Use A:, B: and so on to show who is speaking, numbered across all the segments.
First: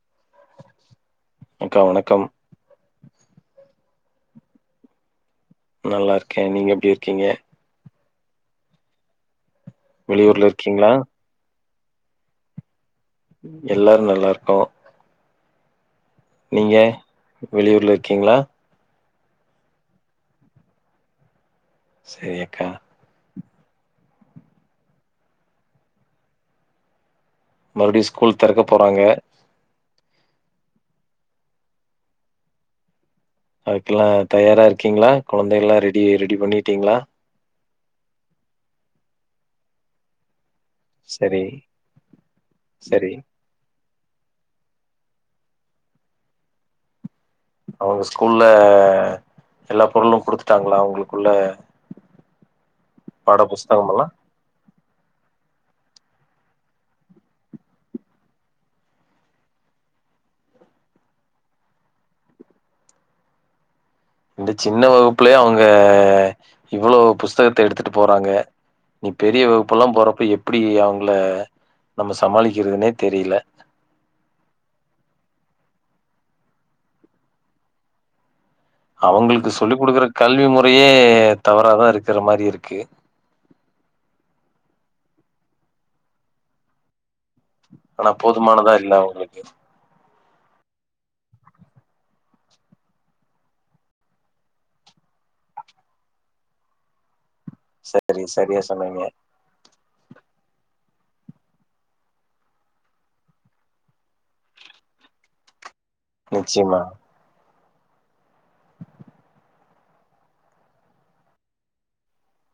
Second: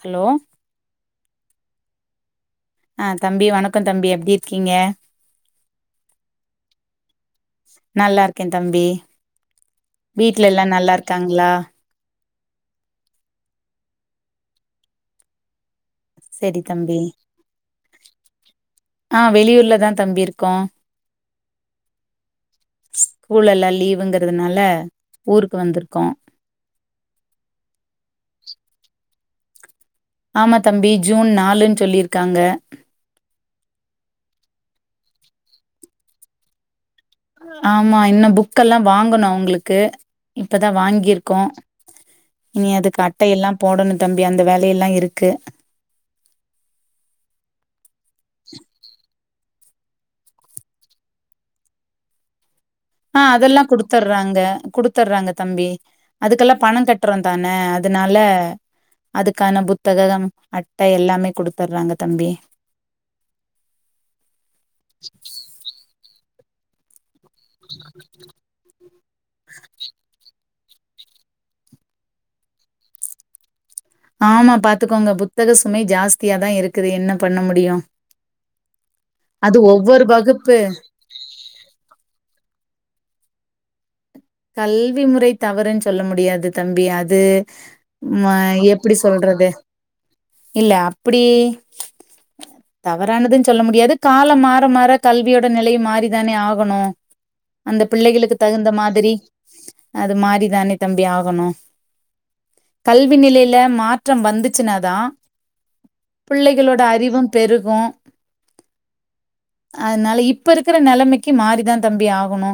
A: Hello
B: அக்கா வணக்கம்
A: அஹ் தம்பி வணக்கம் தம்பி எப்படி இருக்கீங்க
B: நல்லா இருக்கேன் நீங்க எப்படி இருக்கீங்க
A: நல்லா இருக்கேன் தம்பி
B: வெளியூர்ல
A: வீட்டு்ல எல்லாம்
B: இருக்கீங்களா
A: நல்லா இருக்காங்களா
B: எல்லாரும் நல்லா இருக்கோம்
A: செரி
B: நீங்க
A: தம்பி
B: வெளியூர்ல இருக்கீங்களா
A: ஆஹ் வெளியூர்லதான் தம்பி இருக்கோம்
B: சரி அக்கா
A: ஸ்கூல்லெல்லா லீவுங்றதுனால ஊருக்கு வந்ருக்கோ
B: மறுபடியு ஸ்கூல் திறக்க போறாங்க
A: ஆமா தம்பி ஜூன் நாலுன் சொல்லிருக்காங்க
B: அதுக்கெல்லா தயாரா இருக்கீங்ளா குழந்தைகள்லா ரெடி ரெடி பண்ணிட்டீங்ளா
A: ஆமா இன்னு புக்கெல்லா வாங்கணு அவங்களுக்கு இப்பதா வாங்கிருக்கோ
B: சரி
A: இனி அதுக்கு
B: சரி
A: அட்டையில்லா போடணு தம்பி அந்த வேலையெல்லா இருக்கு
B: அவங்க ஸ்கூல்ல எல்லா பொருளும குடுத்துட்டாங்ளா அவங்களுக்குள்ள
A: ஆ
B: பாட
A: அதெல்லா
B: புஸ்தகம் எல்லாம்
A: குடுத்தர்றாங்க குடுத்து த்துர்றாங்க தம்பி அதுக்கெல்லா பணோ கட்றோ தான அதனால அதுக்கான புத்தகம் அட்ட எல்லாமே குடுத்துட்றாங்க தம்பி
B: இந்த சின்ன வகுப்புலே அவங்க இவ்ளோ புஸ் புத்தகத்த எடுத்துட்டு போறாங்க நீ பெரிய வகுப்புலா போறப்ப எப்ப எப்டி அவங்கள நம்ம சமாளிக்கறதுனே தெரில
A: ஆமா பாத்துக்கோங்க புத்தக சுமை ஜாஸ்தியாதா இருக்குது என்ன பண்ண முடியு
B: அவங்களுக்கு சொல்லி குடுக்குற கல்வி முறையே தவறாதா இருக்குற மாரி இருக்கு
A: கல்வி முறை தவறுன் சொல்ல முடியாது தம்பி அது
B: ஆனா
A: அது ம
B: போதுமானதா இல்ல
A: எப்டி
B: அவங்களுக்கு
A: சொல்றது இல்ல அப்டி தவறானதுன் சொல்ல முடியாது கால மாற மாற கல்வியோட நெலையு மாறிதானே ஆகணு அந்த
B: சரி
A: பிள்ளைகளுக்கு
B: சரியா
A: தகுந்த
B: சொன்னீங்க
A: மாதிரி அது மாரிதானே தம்பி ஆகணு கல்வி நிலைல மாற்றம் வந்துச்சுனாதா
B: நிச்சயமா
A: பிள்ளைகளோட அறிவும் பெரு கு அதனால இப்ப இருக்ற நெலமைக்கு மாறிதான் தம்பி ஆகணு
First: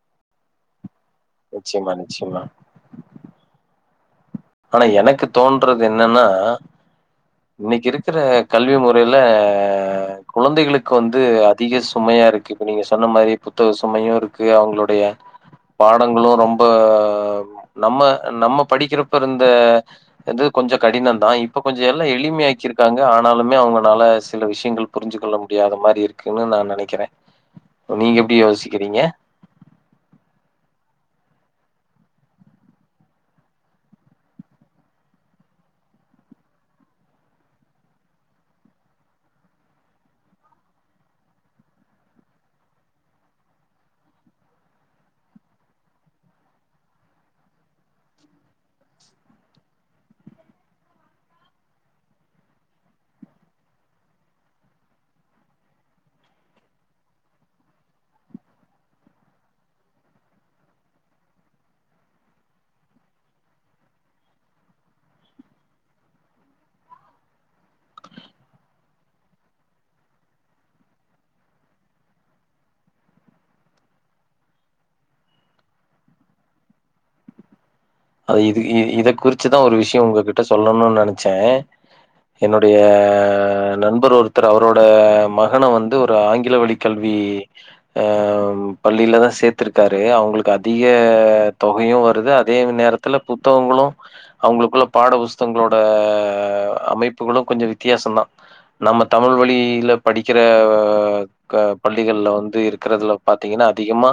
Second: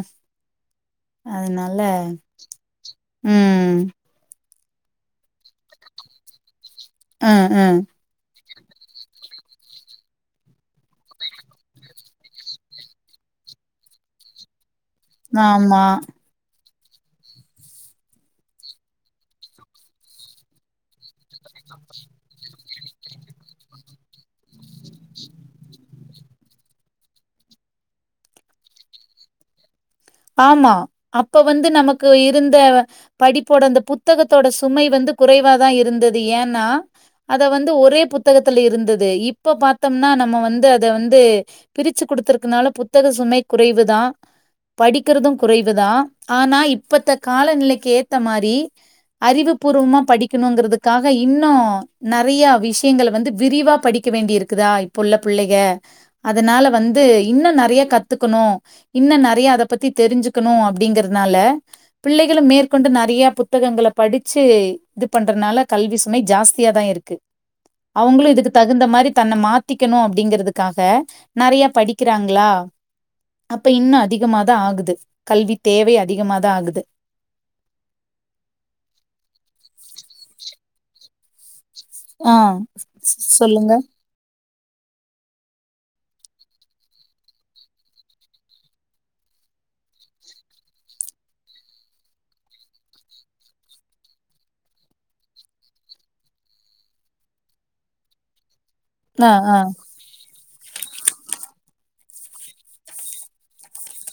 A: அதனால
B: நிச்சயமா நிச்சயமா
A: ம்
B: ஆனா எனக்கு தோன்றது என்னன்னா
A: ம், ம்.
B: இன்னைக்கு இருக்கற கல்வி முறைல குழந்தைகளுக்கு வந்து அதிக சுமைய இருக்கு இப்ப நீங்க சொன்ன மாரி புத்தக சுமையு இருக்கு அவங்களோட டைய
A: ஆமா
B: பாடங்களும் ரொம்ப ப்ப நம்ம நம்ம படிக்கிறப்ப ப்ப இருந்த இது கொஞ்சம் கடின தா இப்ப கொஞ்சோ எல்லா எளிமையாக்கிருக்காங்க ஆனாலுமே அவங்களால சில விஷயங்கள் புரிஞ்சு கொள்ள முடியாத மாரி இருக்குன் நா நெனைக்கிறே நீங்க எப்டி யோசிக்கிறீங்க
A: ஆமா அப்ப வந்து நமக்கு இருந்த படிப்போட அந்த புத்தகத்தோட சுமை வந்து குறைவா தா இருந்தது ஏன்னா அத வந்து ஒரே புத்தகத்துல இருந்தது இப்ப பாத்தம்னா நம்ம வந்து அத வந்து பிரிச்சு குடுத்திருக்குனால புத்தக சுமை குறைவுதா படிக்கறது குறைவுதா ஆனா இப்பத்த காலநிலைக்கு ஏத்த மாரி அறிவுபூர்வமா படிக்கணுங்கிறதுக்காக இன்னு நறையா விஷயங்க வந்து விரிவா படிக்க வேண்டி இருக்குதா இப்புள்ள புள்ளைங்க அதனால வந்து இன்னு நறைய கத்துக்கணு இன்னு நறைய அத அத பத்தி தெரிஞ்சுக்கணு அப்டிங்றதுனால பிள்ளைகலு மேற்கொண்டு நறைய புத்தகங்கள படிச்சு இது பண்றதுனால கல்வி சுமை ஜாஸ்தியாதா இருக்கு அவங்களு இதுக்கு தகுந்த மாரி தன்ன மாத்திக்கணு அப்படிங்கதுக்காக நிறைய படிக்கிறாங்களா அப்ப இன்னும் அதிகம ஆகுது கல்வி தேவை அதிகமாதா ஆகுது
B: அது இது இத குறிச்சுதா ஒரு விஷயம் உங்ககிட்ட சொல்லணுனு நெனைச்சே
A: ஆ
B: என்னுடைய
A: ஸ்- சொல்லுங்க.
B: நண்பர் ஒரு அவரோட மகனை வந்து ஒரு ஆங்கில வழி கல்வி பள்ளியில தான் சேர்த்திருக்காரு அவங்களுக்கு அதிக தொகையும் வருது அதே நேரத்தில் த்துல புத்தகங்களும் அவங்களுக்குள்ள பாட புஸ்தகங்களோட அமைப்புகளும் கொஞ்சம் வித்தியாசம் தான் நம்ம
A: ஆ
B: தமிழ்
A: ஆ
B: வழியில படிக்க இருக்கிற பள்ளிகளல வந்து இருக்கறதுல பார்த்தீங்கன்னா அதிகமா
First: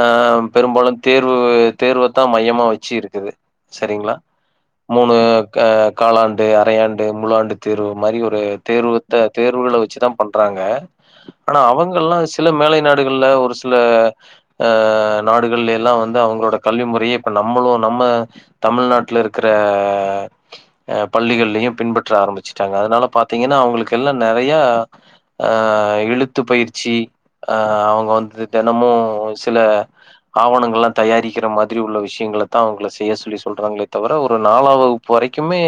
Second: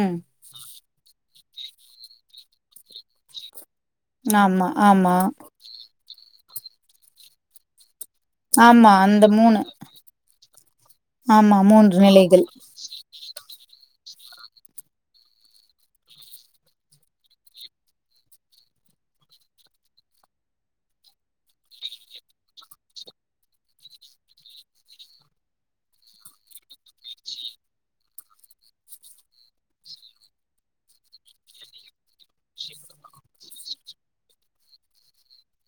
A: ம்
B: பெரும்பாலும் தேர்வு தேர்வைத்தான் மையமாக வச்ச இருக்குது சரிங்களா
A: ஆமா
B: மூணு
A: ஆமா
B: காலாண்டு அரையாண்டு முழுஆண்டு தேர்வு மாதிரி ஒரு
A: ஆமா
B: தேர்வுத்தை
A: அந்த
B: தேர்வுகளை வச்சுதான் பண்றாங்க
A: ஆமா
B: ஆனா அவங்கெல்லாம்
A: நிலைகள்.
B: சில மேலை நாடுகள் ஒரு சில நாடுகள் எல்லாம் வந்து அவங்களோட கல்வி முறையை இப்ப நம்ம நம்மளும் நம்ம தமிழ்நாட்டல இருக்கிற பள்ளிகள்லையும் பின்பற்ற ஆரம்பிச்சுட்டாங்க அதனால பார்த்தீங்கன்னா அவங்களுக்கு எல்லாம் நிறையஹ எழுத்து பயிற்சி ஆஹ அவங்க வந்து தினமும் சில ஆவணங்களெல்லாம் தயாரிக்கிற மாதிரி உள்ள விஷய அவங்க செய்ய சொல்லி சொல்றாங்களே தவிர ஒரு நாலாம் வகுப்பு வரைக்குமே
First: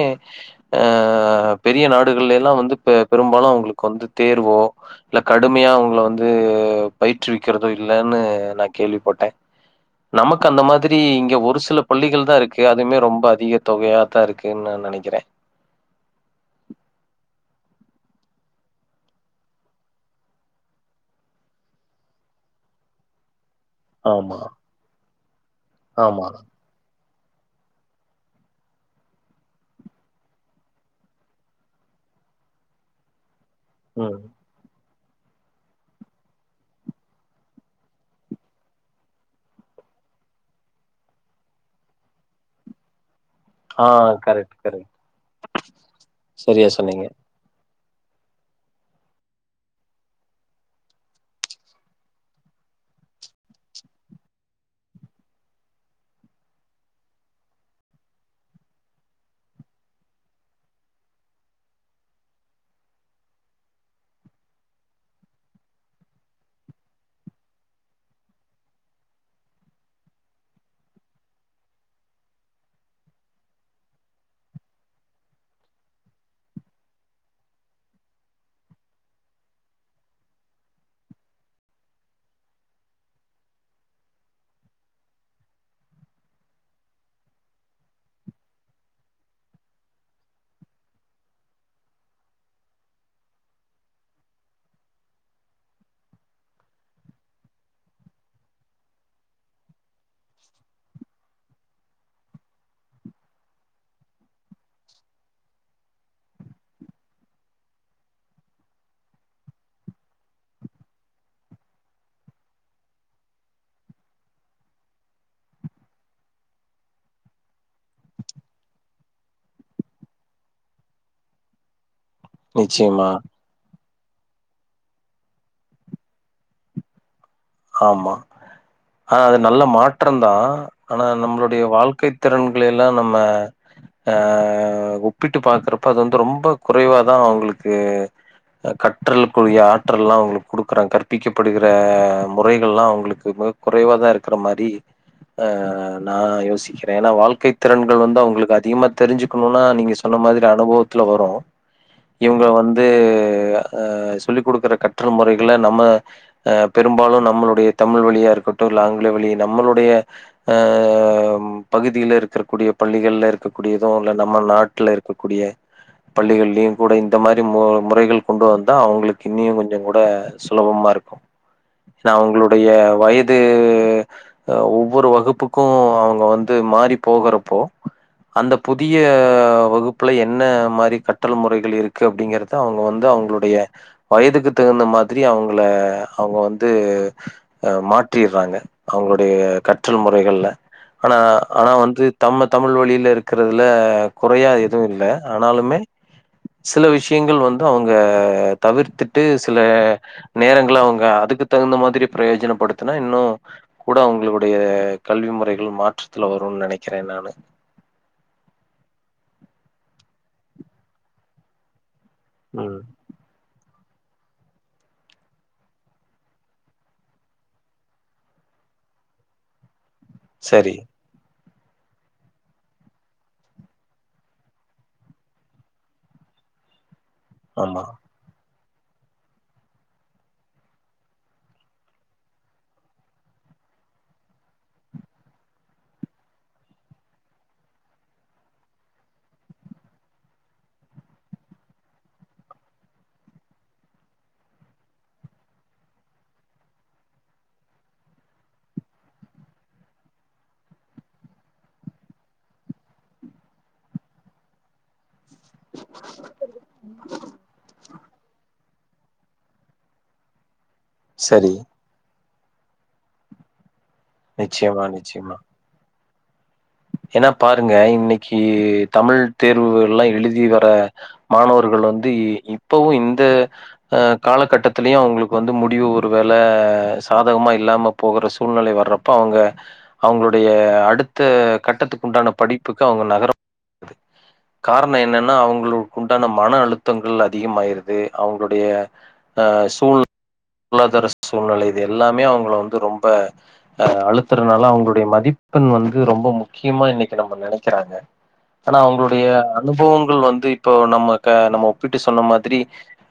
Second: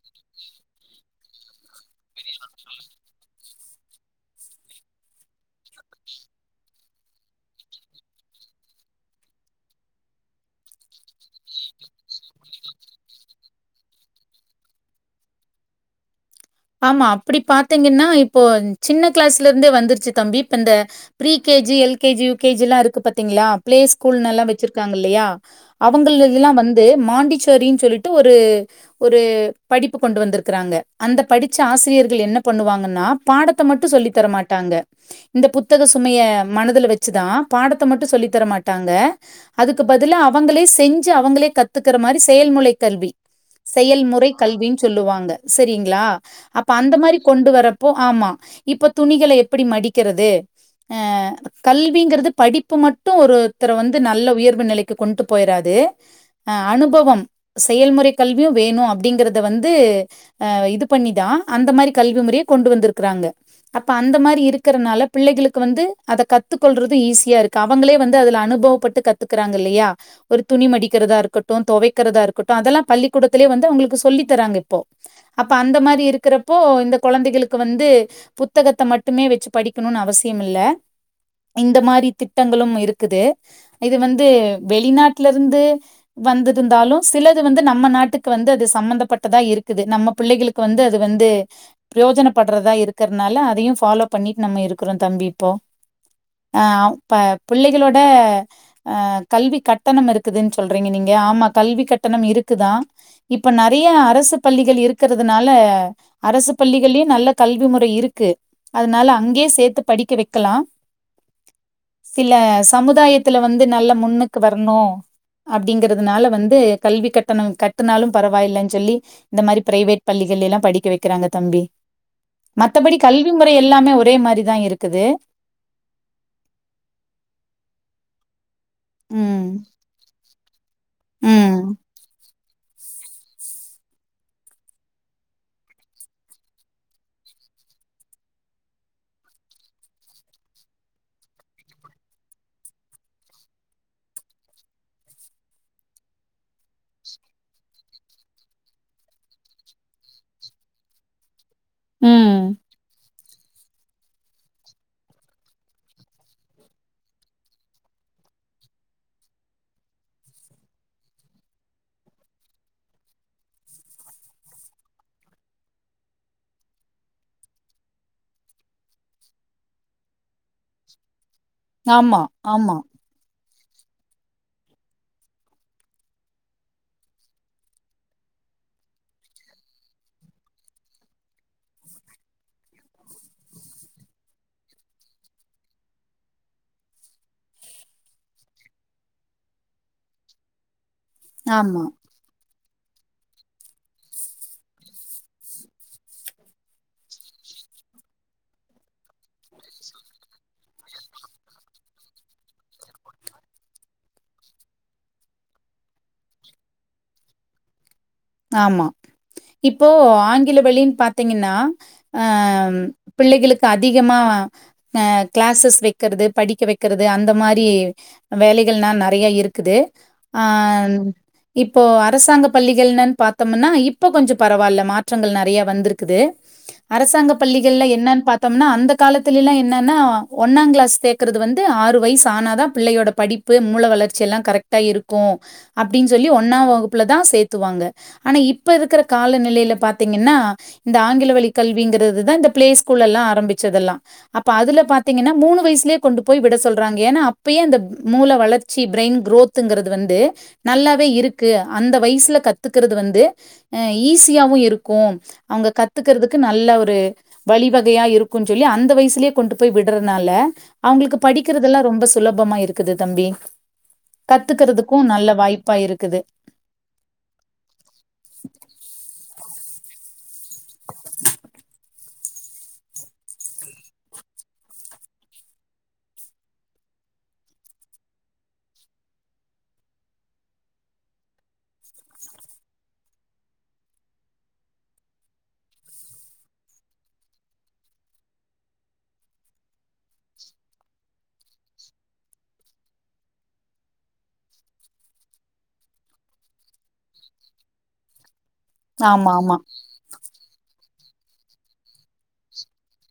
B: ஹ பெரிய நாடுகள்ல எல்லாம் வந்து பெரும்பாலும் அவங்களுக்கு வந்து தேர்வோ இல்ல கடுமையா அவங்கள வந்து பயிற்றுவிக்கிறதோ இல்லைன்னு நான் கேள்விப்பட்டேன் நமக்கு அந்த மாதிரி இங்க ஒரு சில பள்ளிகள் தான் இருக்கு அதுமே ரொம்ப அதிக தொகையாதான் இருக்குன்னு நான் நினைக்கிறேன்
A: ஆமா அப்படி பாத்தீங்கன்னா இப்போ சின்ன கிளாஸ்ல இருந்தே வந்துருச்சு தம்பி இப்ப இந்த பரீ கேஜி எல்கேஜி யுகேஜி எல்லாம் இருக்கு பார்த்தீங்களா பிளே ஸ்கூல்
B: ஆமா
A: எல்லாம் வச்சிருக்காங்க இல்லையா அவங்க
B: ஆமா
A: இதெல்லாம் வந்து மாண்டிச்சோரினு சொல்லிட்டு ஒரு ஒரு படிப்பு கொண்டு வந்திருக்கிறாங்க அந்த படித்த ஆசிரியர்கள் என்ன பண்ணுவாங்கன்னா பாடத்தை மட்டும்
B: ம்
A: சொல்லித்தரமாட்டாங்க இந்த புத்தக சுமைய மனதுல வச்சுதான் பாடத்தை மட்டும் சொல்லி தரமாட்டாங்க அதுக்கு பதிலா அவங்களே செஞ்சு அவங்களே கத்துக்கிற மாதிரி செயல்முறை கல்வி
B: ஆ
A: செயல்முறை
B: கரெக்ட்
A: கல்வின்னு
B: கரெக்ட்
A: சொல்லுவாங்க சரிங்களா அப்ப
B: சரியா
A: அந்த
B: சொன்னீங்க
A: மாரி கொண்டு வரப்போ ஆமா இப்ப துணிகள எப்டி மடிக்கறது அஹ் கல்விங்கிறது படிப்பு மட்டு ஒருத்தர வந்து நல்ல உயர்வு நெலைக்கு கொண்டு போய்றாது அனுபவம் செயல்முறை கல்வியும் வேணும் பண்ணிதான் அந்த மாதிரி கல்வி முறைய கொண்டு வந்துருக்காங்க அப்ப அந்த மாரி இருக்கறதனாலே பிள்ளைகளுக்கு வந்து அத கத்து கொள்றது ஈசியா இருக்கு அவுங்களே வந்து அதுல அனுபவப்பட்டு கத்துக்கறாங்கல்லயா ஒரு துணி மடிக்கறதா இருக்கட்டும் தொவைக்கறதா இருக்கட்டும் அதெல்லா பள்ளிக்கூடத்திலே வந்து அவுங்களுக்கு சொல்லி தராங்க இப்போ அப் இப்ப அந்த மாதிரி இருக்கறப்போ இந்த கொழந்தைகளுக்கு வந்து புத்தகத்த மட்டுமே வச்சு படிக்கணும்னு அவசியம் இல்லே இந்த மாதிரி திட்டங்களும் இருக்குது இது வந்து வெளிநாட்டுல இருந்து வந்திருந்தாலும் சிலது வந்து நம்ம நாட்டுக்கு வந்து அது சம்மந்தப்பட்டதா இருக்குது நம்ம புள்ளைகளுக்கு வந்து அது வந்து ப்ரோஜன படறதா இருக்கறதுனாலே அதையும் ஃபாலோ பண்ணிட்டு நம்ம இருக்கறோம் தம்பி இப்போ ஆ ப புள்ளைகளோட அஹ் கல்வி கட்டணம் இருக்குதுன்னு சொல்றீங்க நீங்க ஆமா கல்வி கட்டணம் இருக்குதா இப்ப நெறய அரசு பள்ளிகள் இரு க்கறதுனால அரசு பள்ளிகள்லயுயம் நல்ல கல்வி முறை இருக்கு அதனால அங்கே சேத்து படிக்க வைக்கலாம் சில சமுதாயத்துல வந்து நல்ல முன்னுக்கு வரணு அப்டிங்கிறதுனால வந்து கல்வி கட்டணம் கட்டுனாலும் பரவாயில்லைன்னு சொல்லி இந்த மாதிரி ப்ரைவேட் பள்ளிகள்லே எல்லாம் படிக்க வைக்கறாங்க தம்பி மத்தபடி
B: நிச்சயமா
A: கல்வி முறை எல்லாமே ஒ ஒரே மாதிரி தான் இருக்குது
B: ஆமா ஆஹ் அது
A: ம்
B: நல்ல மாற்றம் தா ஆனா நம்மளுடைய
A: ம்
B: வாழக்கை திறன்களை எல்லா நம்ம ஆஹ் ஒப்பிட்டு பாக்குறப்ப அது வந்து ரொம்ப குறைவாதா அவுங்களுக்கு கற்றல்குரிய ஆற்றெல்லா அவுங்களுக்கு கொடுக்குறாங்க கற்பிக்கப்படுகிற முறைகள் எல்லா அவுங்களுக்கு மிக குறைவா தா இருக்கற மாதிரி ஆஹ் நா யோசிக்கிற ஏன்னா வாழ்க்கை திறன்கள் வந்து அவுங்களுக்கு அதிகமா தெரிஞ்சுக்கணும்னா நீங்க சொன்ன மாதிரி அனுபவத்துல வரும்
A: ம்
B: இவுங்க வந்து அஹ் அஹ் சொல்லி குடுக்குற கற்று முறைகள நம்ம அஹ் பெரும்பாலு நம்மளுடைய தமிழ் வழியா இருக்கட்டு இல்ல ஆங்கில வழி நம்மளுடைய அஹ் உம் பகுதில இருக்றக்கூடிய பள்ளிகள்ல இருக்கக்கூடியது இல்ல நம்ம நாட்ல இருக்கக்கூடிய பள்ளிகள்லயு கூட இந்த மாரி மு முறைகள் கொண்டு வந்தா அவுங்களுக்கு இன்னியு கொஞ்சங் கூட சுலபமா இருக்கு நா
A: ஆமா
B: அவ்ங்ளுடைய
A: ஆமா
B: வயது அஹ் ஆஹ் ஒவ்வொரு வகுப்புக்கு அவுங்க வந்து மாறி போகறப்போ அந்த புதிய வகுப்புல என்ன மாரி கற்றல் முறைகள் இருக்கு அப்டிங்கறத அவ்ங்க வந்து அவ்ங்களுடைய வயதுக்கு தகுந்த மாதிரி அவ்ங்கள அவ்ங்க வந் து அஹ் மாற்றிறாங்க அவ்ங்களுடைய கற்றல் முறைகள்ல ஆனா ஆனா
A: ஆமா
B: வந்து தம்ம தமிழ் வழில இருக்றதுல குறையா எதுவு இல்ல ஆனாலுமே சில விஷ்யங்கள் வந்து அவ்ங்க தவிர்த்திட்டு சில நேரங்கள்ல அவ்ங்க அதுக்கு தகுந்த மாதிரி ப்ரேஜனப்படுத்துனா இன்னு கூட அவ்ங்களுடைய கல்வி முறைகள் மாற்றத்துல வருன் நெனைக்கிறே நானு
A: ஆமா இப்போ ஆங்கில வழின் பாத்தீங்கனா ஆஹ்ம்
B: ம்
A: பிள்ளைகளுக் கு அதிகமா ஆஹ் க்ளாஸஸ் வெக்கற்து படிக்க வெக்கறது அந்த மாரி வேலைகள்னா நெறையா இருக்குது
B: சரி
A: ஆஹ்ம் இப்போ அரசாங்க பள்ளிகள் நன் பாத்தோமுனா இப்ப கொஞ்சொ பரவால்ல மாற்றங்கள் நெறைய வந்துருக்குது அரசாங்க பள்ளிகள்ல
B: ஆமா
A: என்னன் பாத் தோம்னா அந்த காலத்துலலா என்னன்னா ஒன்னாங் க்ளாஸ் சேக்கறது வந்து ஆறு வயசு ஆனாதா பிள்ளையோட படிப்பு மூல வளர்ச்சி எல்லா கரெக்டா இருக்கு அப்டின் சொல்லி ஒன்னா வகுப்புல தா சேத்துவாங்க ஆனா இப்ப இருக்குற காலநிலைல பாத்தீங்கனா இந்த ஆங்கில வழி கல்விங்கிறதுதா இந்த ப்ளே ஸ்கூல்லெல்லா ஆரம்பிச்சதெல்லா அப்ப அதுல பாத்தீங்கனா மூணு வயசுலே கொண்டு போய் விட சொல்றாங்க ஏனா அப்பயே அந்த ம் மூல வளர்ச்சி ப்ரெயின் க்ரோத்துங்கிறது வந்து நல்லாவே இருக்கு அந்த வயசுல கத் துக்கறது வந்து அஹ் ஈஸியாவு இருக்கு அவ்ங்க கத்துக்கறதுக்கு நல்ல ஒரு வழிவகையா இருக்குன் சொல்லி அந்த வயசுலே கொண்டு போய் விட்றதுனால அவ்ங்களுக்கு
B: சரி.
A: படிக்கிறதுலா ரொம்ப சு சுலபமா இருக்குது தம்பி
B: நிச்சயமா,
A: கத்துக்கறதுக்கு நல்ல வாய்ப்பா இருக்குது
B: ஏனா பாருங்க இன்னக்கி தமிழ் தேர்வுகளெல்லா எழுதி வர மாணவர்கள் வந்து இ இப்பவு இந்த அஹ் காலகட்டத்லயு அவ்ங்களுக்கு வந்து முடிவு ஒரு வேள சாதகமா இல்லாம போற சூழ்நிலை வர்றப்ப அவ்ங்க அவ்ங்களுடைய அடுத்த கட்டத்துக்குண்டான படிப்புக்கு அவ்ங்க நகரத்துக் காரண என்னன்னா அவ்ங்ளுக்குண்டான மன அழுத்தங்கள் அதிகமாயிருது அவ்ங்களுடைய அஹ் சூழ் லோஜரஸ்ட் சூழ்நிலை இது எல்லாமே அவ்ங்கள வந்து ரொம்ப அஹ் அழுத்துறனால அவ்ங்களுடைய மதிப்பெண் வந்து ரொம்ப முக் கியமா இன்னைக்கு நம்ம நெனைக்கிறாங்க ஆனா அவ்ங்களுடைய
A: ஆமா ஆமா
B: அனுபவங்கள் வந்து இப்போ நம்ம இப்ப ஏ நம்ம ஒப்பிட்டு சொன்ன மாதிரி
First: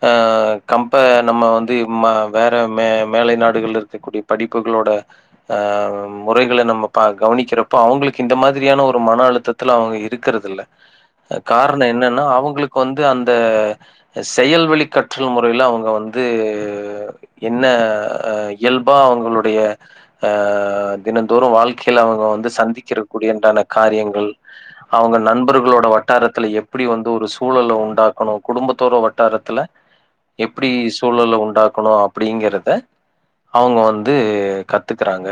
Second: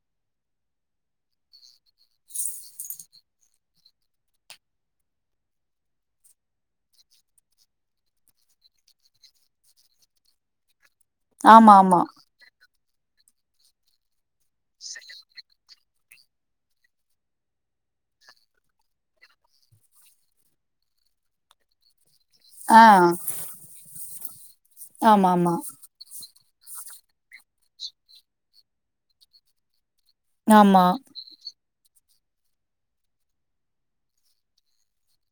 B: அஹ் கம்பேர் நம்ம வந்து இம்மற வேற மே மேலை நாடுகள்ல இருக்கக்கூடிய படிப்புகளோட ஆஹ் முறைகள நம்ம ப கவனிக்கிறப்போ அவ்ங்களுக்கு கிந்த மாதிரியான ஒரு மன அழுத்தத்துல அவ்ங்க இருக்குறதில்ல அஹ்
A: ஆமா
B: காரண
A: ஆமா
B: என்னன்னா அவ்ங்களுக் கொந்து அந்த அஹ் செயல்வழி கற்றல் முறைல அவ்ங்க வந் ந்து என்ன அஹ் இயல்பா அவங்களுடைய ஆஹ் தினந்தோறு வாழ்க்கைல அவ்ங்க வந் ந்து
A: ஆ
B: சந்திக்கிறப் குடியண்டான காரியங் உம் அவ்ங்க
A: ஆமா ஆமா
B: நண்பர்களோட வட்டாரத் துல எப்புடி வந்து ஒரு சூழல உண்டாக்கணு குடும்பத்தோர வட்டாரத்துல எப்டி
A: ஆமா
B: சூழல உண்டாக்கணு அப் ப்டிங்கிறத அவ்ங்க வந்து கத்துக்குறாங்க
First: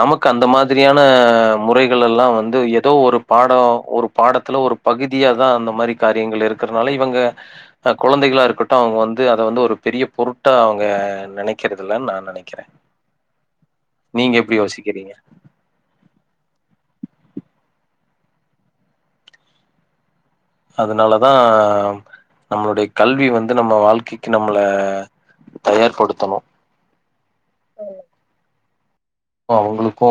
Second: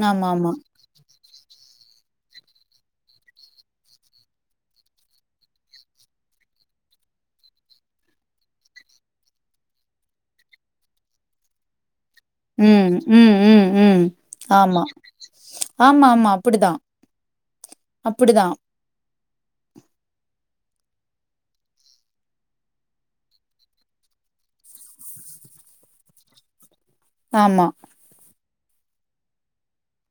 B: நமக்கு
A: ஆமா
B: அந்த
A: ஆமா
B: மாத்ரியான முறைகள் எல்லா வந்து எதோ ஒரு பாடோ ஒரு பாடத்துல ஒரு பகுதியாாதா அந்த மாதுரி காரியங்கள் இருக்கறனால இவங்க் குழந்தைகளா இருக்கட்டு அவங்க வந்து அத வந்து ஒரு பெரிய பொருட்டா அவங்க நெனக்கிறதுலன் நா
A: ம் ம் ம் ம்
B: நீங்க எப்டி
A: ஆமா
B: யோசிக்கிறீங்க?
A: ஆமா ஆமா அப்புடிதா அப்புடிதா
B: அதுனாலதா நம்மளுடைய கல்வி வந்து நம்ம வாழ்க்கைக்கு நம்மள தயார் படுத்தணு
A: ஆமா
B: அவங்ளுக்கு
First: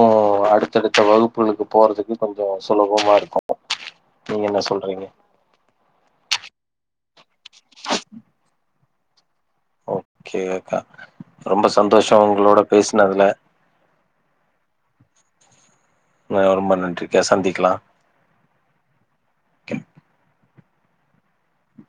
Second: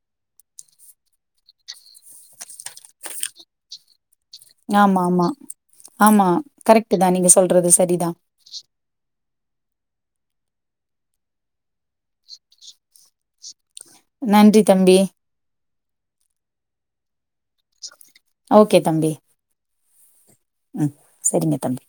B: அடுத்தடுத்த வகுப்புகளுக்கு போறதுக்கு கொஞ்சோ சொலபமா இருக்கு
A: யாமாமா ஆமா கரெக்ட்டுதா நீங்க சொல்றது சரிதா
B: ஓகே அக்கா ரொம்ப சந்தோஷோ உங்ளோட பேஸ்னதுல
A: நன்றி தம்பி
B: அ ரொம்ப நன்றிக்கா சந்திக்கலா
A: ஓகே தம்பி ம் செரிங்க தம்பி